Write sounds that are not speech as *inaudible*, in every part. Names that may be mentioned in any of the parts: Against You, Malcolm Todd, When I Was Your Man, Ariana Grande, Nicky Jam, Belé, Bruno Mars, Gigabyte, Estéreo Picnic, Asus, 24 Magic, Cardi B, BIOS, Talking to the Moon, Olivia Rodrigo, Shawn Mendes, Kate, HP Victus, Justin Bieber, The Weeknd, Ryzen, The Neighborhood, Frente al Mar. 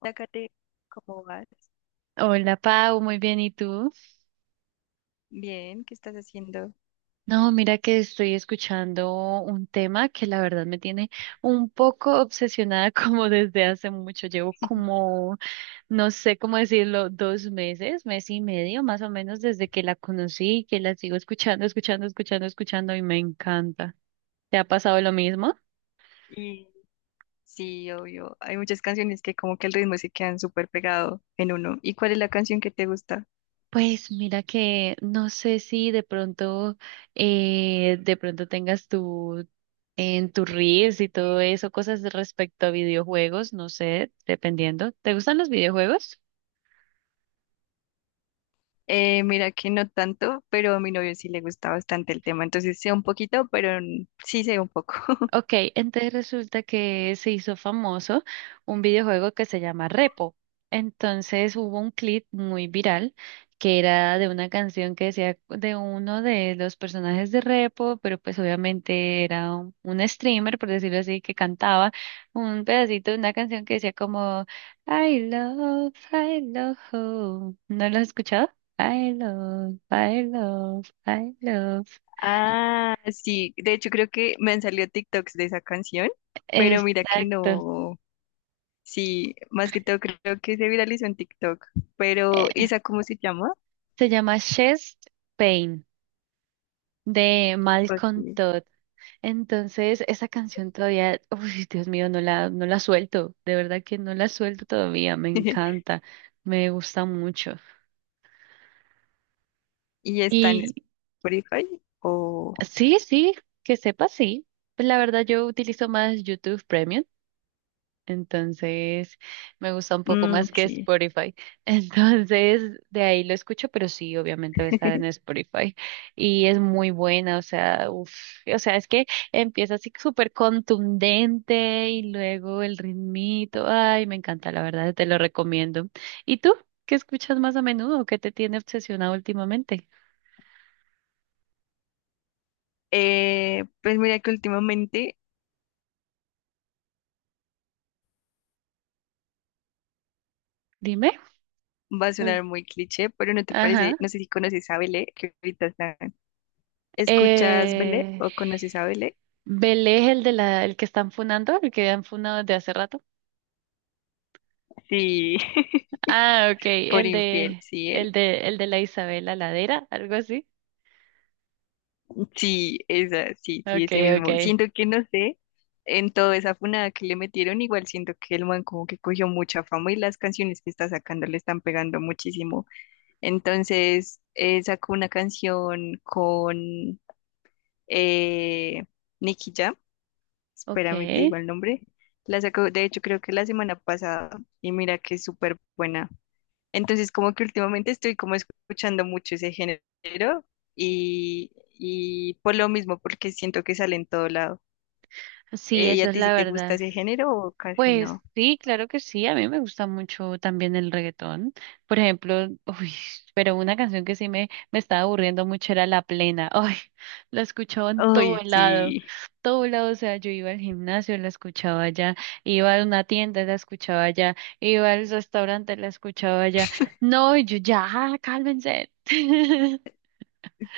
Hola, ¿cómo vas? Hola Pau, muy bien, ¿y tú? Bien, ¿qué estás haciendo? No, mira que estoy escuchando un tema que la verdad me tiene un poco obsesionada *laughs* como desde hace mucho. Llevo como, no sé cómo decirlo, dos meses, mes y medio más o menos desde que la conocí, que la sigo escuchando, escuchando, escuchando, escuchando y me encanta. ¿Te ha pasado lo mismo? Y sí, obvio, hay muchas canciones que como que el ritmo se quedan súper pegado en uno. ¿Y cuál es la canción que te gusta? Pues mira que no sé si de pronto, de pronto tengas tu en tus reels y todo eso, cosas de respecto a videojuegos, no sé, dependiendo. ¿Te gustan los videojuegos? Mira que no tanto, pero a mi novio sí le gusta bastante el tema, entonces sé un poquito, pero sí sé un poco. *laughs* Ok, entonces resulta que se hizo famoso un videojuego que se llama Repo. Entonces hubo un clip muy viral que era de una canción que decía de uno de los personajes de Repo, pero pues obviamente era un streamer, por decirlo así, que cantaba un pedacito de una canción que decía como I love home. ¿No lo has escuchado? I love, I love, I love. Ah, sí, de hecho creo que me han salido TikToks de esa canción, pero mira que Exacto. no, sí, más que todo creo que se viralizó en TikTok, pero ¿y esa cómo se llama? Se llama Chest Pain de Malcolm Ok. Todd. Entonces, esa canción todavía, uy, Dios mío, no la suelto. De verdad que no la suelto todavía. Me *laughs* encanta, me gusta mucho. Y está en Y Spotify o... sí, sí, que sepa, sí. Pues la verdad, yo utilizo más YouTube Premium. Entonces, me gusta un poco Mm, más que sí. Spotify. *laughs* Entonces, de ahí lo escucho, pero sí, obviamente va a estar en Spotify. Y es muy buena, o sea, uf, o sea, es que empieza así súper contundente y luego el ritmito. Ay, me encanta, la verdad, te lo recomiendo. ¿Y tú? ¿Qué escuchas más a menudo? ¿Qué te tiene obsesionado últimamente? Pues mira que últimamente Dime. va a Ul- sonar muy cliché, pero no te parece, ajá. no sé si conoces a Belé, que ahorita está... ¿Escuchas Belé Eh... o conoces a Belé? Belé, el que están funando, el que han funado desde hace rato. Sí, *laughs* Ah, ok, por infiel, sí, él. El de la Isabel Ladera, algo así. Sí, esa, sí, sí, Ok, ese ok, mismo. Siento que no sé, en toda esa funada que le metieron, igual siento que el man como que cogió mucha fama y las canciones que está sacando le están pegando muchísimo. Entonces sacó una canción con eh, Nicky Jam, espérame, te ok. digo el nombre. La sacó, de hecho, creo que la semana pasada, y mira que es súper buena. Entonces, como que últimamente estoy como escuchando mucho ese género y por lo mismo, porque siento que sale en todo lado. Sí, ¿Y eso a es ti sí la te gusta verdad. ese género o casi Pues no? sí, claro que sí, a mí me gusta mucho también el reggaetón. Por ejemplo, *laughs* uy, pero una canción que sí me estaba aburriendo mucho era La Plena. Ay, la escuchaba en Ay, sí. todo lado, o sea, yo iba al gimnasio, la escuchaba allá, iba a una tienda, la escuchaba allá, iba al restaurante, la escuchaba allá. No, y yo ya, "Ah, cálmense". *laughs*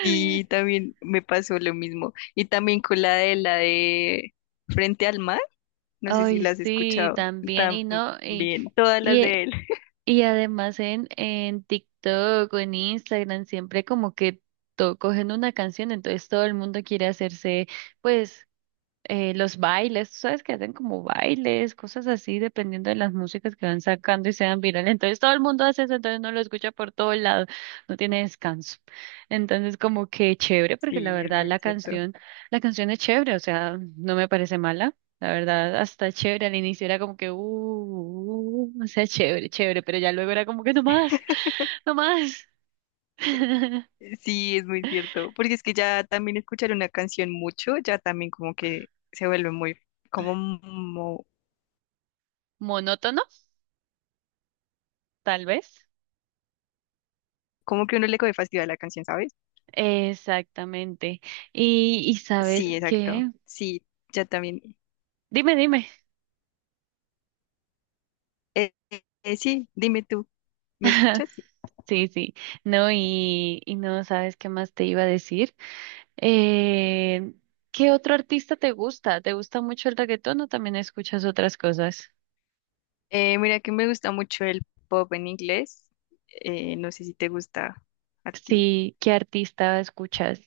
Sí, también me pasó lo mismo. Y también con la de Frente al Mar. No sé si Ay, las has sí, escuchado también, y no, también, todas y las eh, de él. *laughs* y además en TikTok o en Instagram siempre como que to- cogen una canción, entonces todo el mundo quiere hacerse pues los bailes, tú sabes que hacen como bailes, cosas así, dependiendo de las músicas que van sacando y sean virales. Entonces todo el mundo hace eso, entonces uno lo escucha por todo lado, no tiene descanso. Entonces como que chévere, porque la Sí, es verdad muy cierto. La canción es chévere, o sea, no me parece mala. La verdad, hasta chévere, al inicio era como que, o sea, chévere, chévere, pero ya luego era como que no más, no más. *laughs* Sí, es muy cierto, porque es que ya también escuchar una canción mucho, ya también como que se vuelve muy, como, Monótono, tal vez. como que uno le coge fastidio a la canción, ¿sabes? Exactamente. Y ¿sabes Sí, exacto. qué? Sí, ya también. Dime, dime. Eh, sí, dime tú, ¿me escuchas? Sí. Sí, sí. No, y no sabes qué más te iba a decir. Eh, ¿Qué otro artista te gusta? ¿Te gusta mucho el reggaetón o también escuchas otras cosas? Mira que me gusta mucho el pop en inglés. No sé si te gusta a ti. Sí, ¿qué artista escuchas?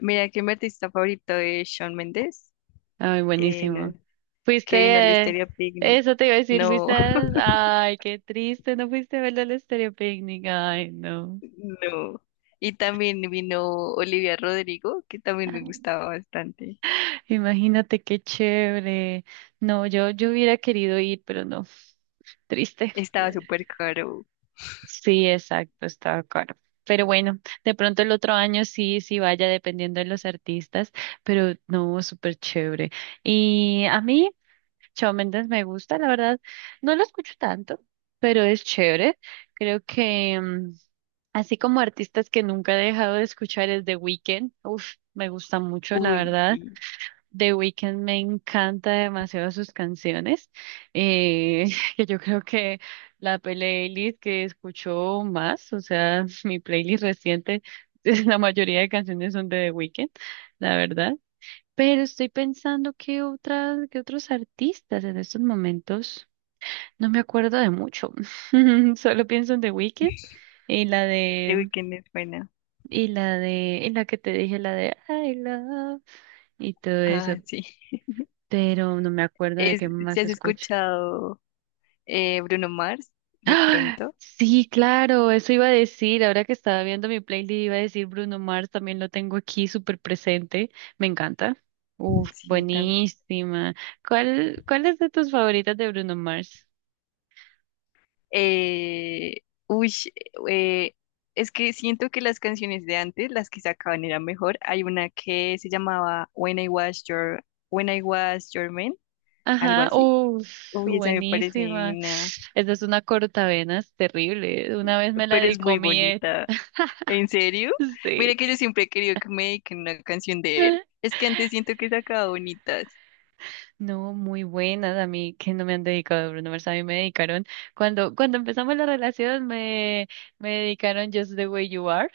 Mira que mi artista favorito es Shawn Mendes. Ay, buenísimo. No Fuiste, que vino el eh, Estéreo Picnic. eso te iba a decir, No, fuiste, a- ay, qué triste, no fuiste a verlo al Estéreo Picnic. Ay, *laughs* no. no. Y también vino Olivia Rodrigo, que también me *laughs* gustaba bastante. Imagínate qué chévere. No, yo hubiera querido ir, pero no, triste. Estaba súper caro. Sí, exacto, estaba caro. Pero bueno, de pronto el otro año sí, sí vaya dependiendo de los artistas, pero no, súper chévere. Y a mí, Shawn Mendes me gusta, la verdad, no lo escucho tanto, pero es chévere. Creo que mm, así como artistas que nunca he dejado de escuchar es The Weeknd, uf, me gusta mucho, la Uy, verdad. sí. The Weeknd me encanta demasiado sus canciones, eh, *laughs* que yo creo que la playlist que escucho más, o sea, *laughs* mi playlist reciente, *laughs* la mayoría de canciones son de The Weeknd, la verdad. Pero estoy pensando que otras, que otros artistas en estos momentos no me acuerdo de mucho. *laughs* Solo pienso en The Weeknd y la The de Weeknd es buena. Y la que te dije, la de I Love y todo eso. Ah, sí. Pero no me acuerdo de Es, qué ¿si más has escucho. escuchado Bruno Mars? De ¡Ah! pronto. Sí, claro, eso iba a decir, ahora que estaba viendo mi playlist iba a decir Bruno Mars, también lo tengo aquí súper presente, me encanta. Uf, Sí, también. buenísima. ¿Cuál, cuál es de tus favoritas de Bruno Mars? Eh, uy, eh, es que siento que las canciones de antes, las que sacaban, eran mejor. Hay una que se llamaba When I Was Your Man, algo Ajá, así. uff Uy, esa me parece buenísima. divina, Esa es una cortavenas terrible, una vez me la pero es muy dicomí, bonita. ¿En serio? *laughs* sí. Mira que yo siempre he querido que me dediquen una canción de él. Es que antes siento que sacaba bonitas. No, muy buenas a mí que no me han dedicado Bruno Mars, a mí me dedicaron cuando empezamos la relación me dedicaron Just the Way You Are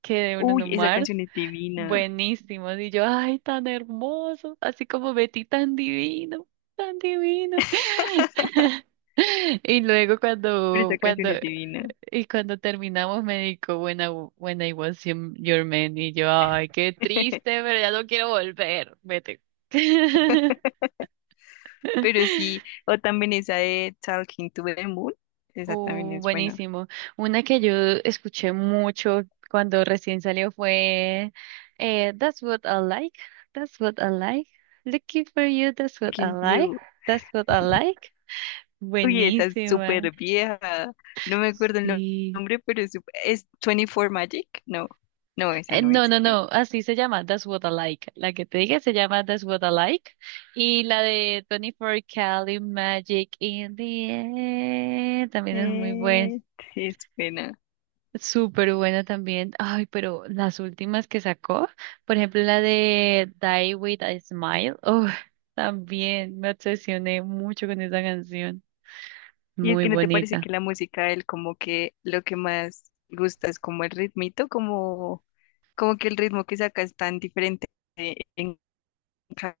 que de Bruno Uy, esa Mars, canción es divina, buenísimos y yo ay tan hermoso, así como Betty tan divino, tan divino. *laughs* *laughs* Y luego pero esa canción es divina. Cuando terminamos me dedicó When I Was Your Man y yo ay qué *laughs* triste, pero ya no quiero volver, vete. *laughs* Pero sí, o también esa de Talking to the Moon, esa también es buena. buenísimo. Una que yo escuché mucho cuando recién salió fue That's what I like, that's what I like, looking for you, that's what I Against like, You. that's what I like. Uy, esa es Buenísima. súper vieja. No me acuerdo el Sí. nombre, pero es 24 Magic. No, no, esa no es, No, no, creo. no, así se llama That's what I like. La que te dije se llama That's what I like. Y la de 24 Cali Magic in the Air también es muy buena. Eh, *laughs* sí, es pena. Súper buena también. Ay, pero las últimas que sacó, por ejemplo, la de Die With a Smile, oh, también me obsesioné mucho con esa canción. Y es Muy que no te parece bonita. que la música de él como que lo que más gusta es como el ritmito, como, como que el ritmo que saca es tan diferente en ca-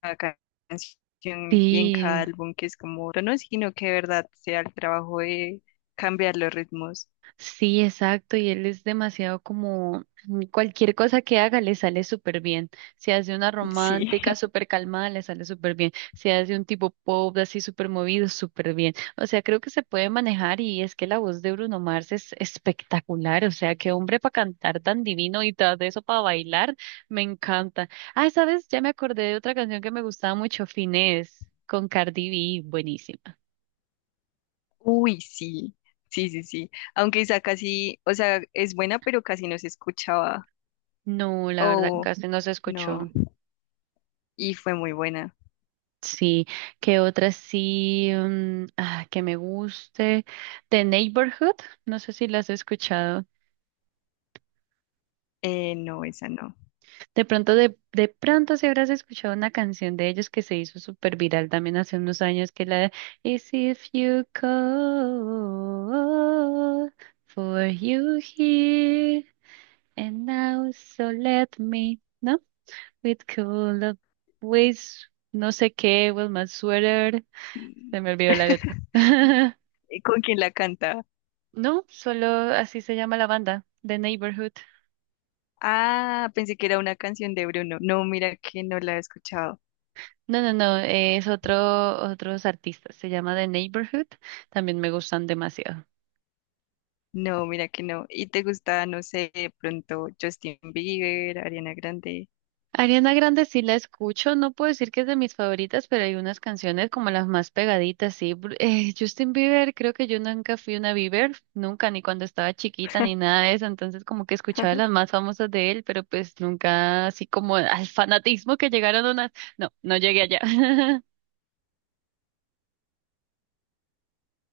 cada canción y en Sí. cada álbum, que es como, no, no, sino que de verdad sea el trabajo de cambiar los ritmos. Sí, exacto, y él es demasiado como mm, cualquier cosa que haga le sale súper bien. Si hace una Sí. romántica *laughs* súper calmada, le sale súper bien. Si hace un tipo pop así súper movido, súper bien. O sea, creo que se puede manejar y es que la voz de Bruno Mars es espectacular. O sea, qué hombre para cantar tan divino y tras de eso para bailar, me encanta. Ah, ¿sabes? Ya me acordé de otra canción que me gustaba mucho, Finesse, con Cardi B, buenísima. Uy, sí. Sí, sí, sí. Aunque esa casi, o sea, es buena, pero casi no se escuchaba. No, la verdad Oh, casi no se no. escuchó. Y fue muy buena. Sí, que otra sí mm, ah, que me guste. The Neighborhood, no sé si la has escuchado. No, esa no. De pronto, de pronto si habrás escuchado una canción de ellos que se hizo súper viral también hace unos años, que la de Is if you call for you here and now so let me, ¿no? With cool ways, no sé qué, with my sweater. Mm. Se me olvidó la letra. *laughs* *laughs* ¿Con quién la canta? No, solo así se llama la banda, The Neighborhood. Ah, pensé que era una canción de Bruno. No, mira que no la he escuchado. No, no, no, es otros artistas, se llama The Neighborhood, también me gustan demasiado. No, mira que no. ¿Y te gusta, no sé, de pronto Justin Bieber, Ariana Grande? Ariana Grande sí la escucho, no puedo decir que es de mis favoritas, pero hay unas canciones como las más pegaditas, sí. Bru- *laughs* Justin Bieber, creo que yo nunca fui una Bieber, nunca, ni cuando estaba chiquita, ni nada de eso, entonces como que escuchaba las más famosas de él, pero pues nunca así como al fanatismo que llegaron unas, no, no llegué allá. *laughs*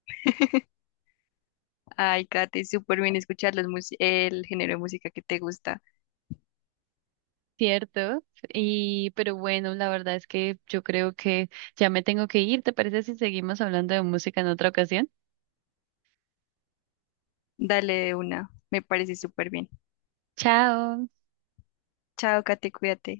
*laughs* Ay, Kate, súper bien escuchar los el género de música que te gusta. Cierto, y pero bueno, la verdad es que yo creo que ya me tengo que ir. ¿Te parece si seguimos hablando de música en otra ocasión? Dale de una, me parece súper bien. Chao. Chao, Kate, cuídate.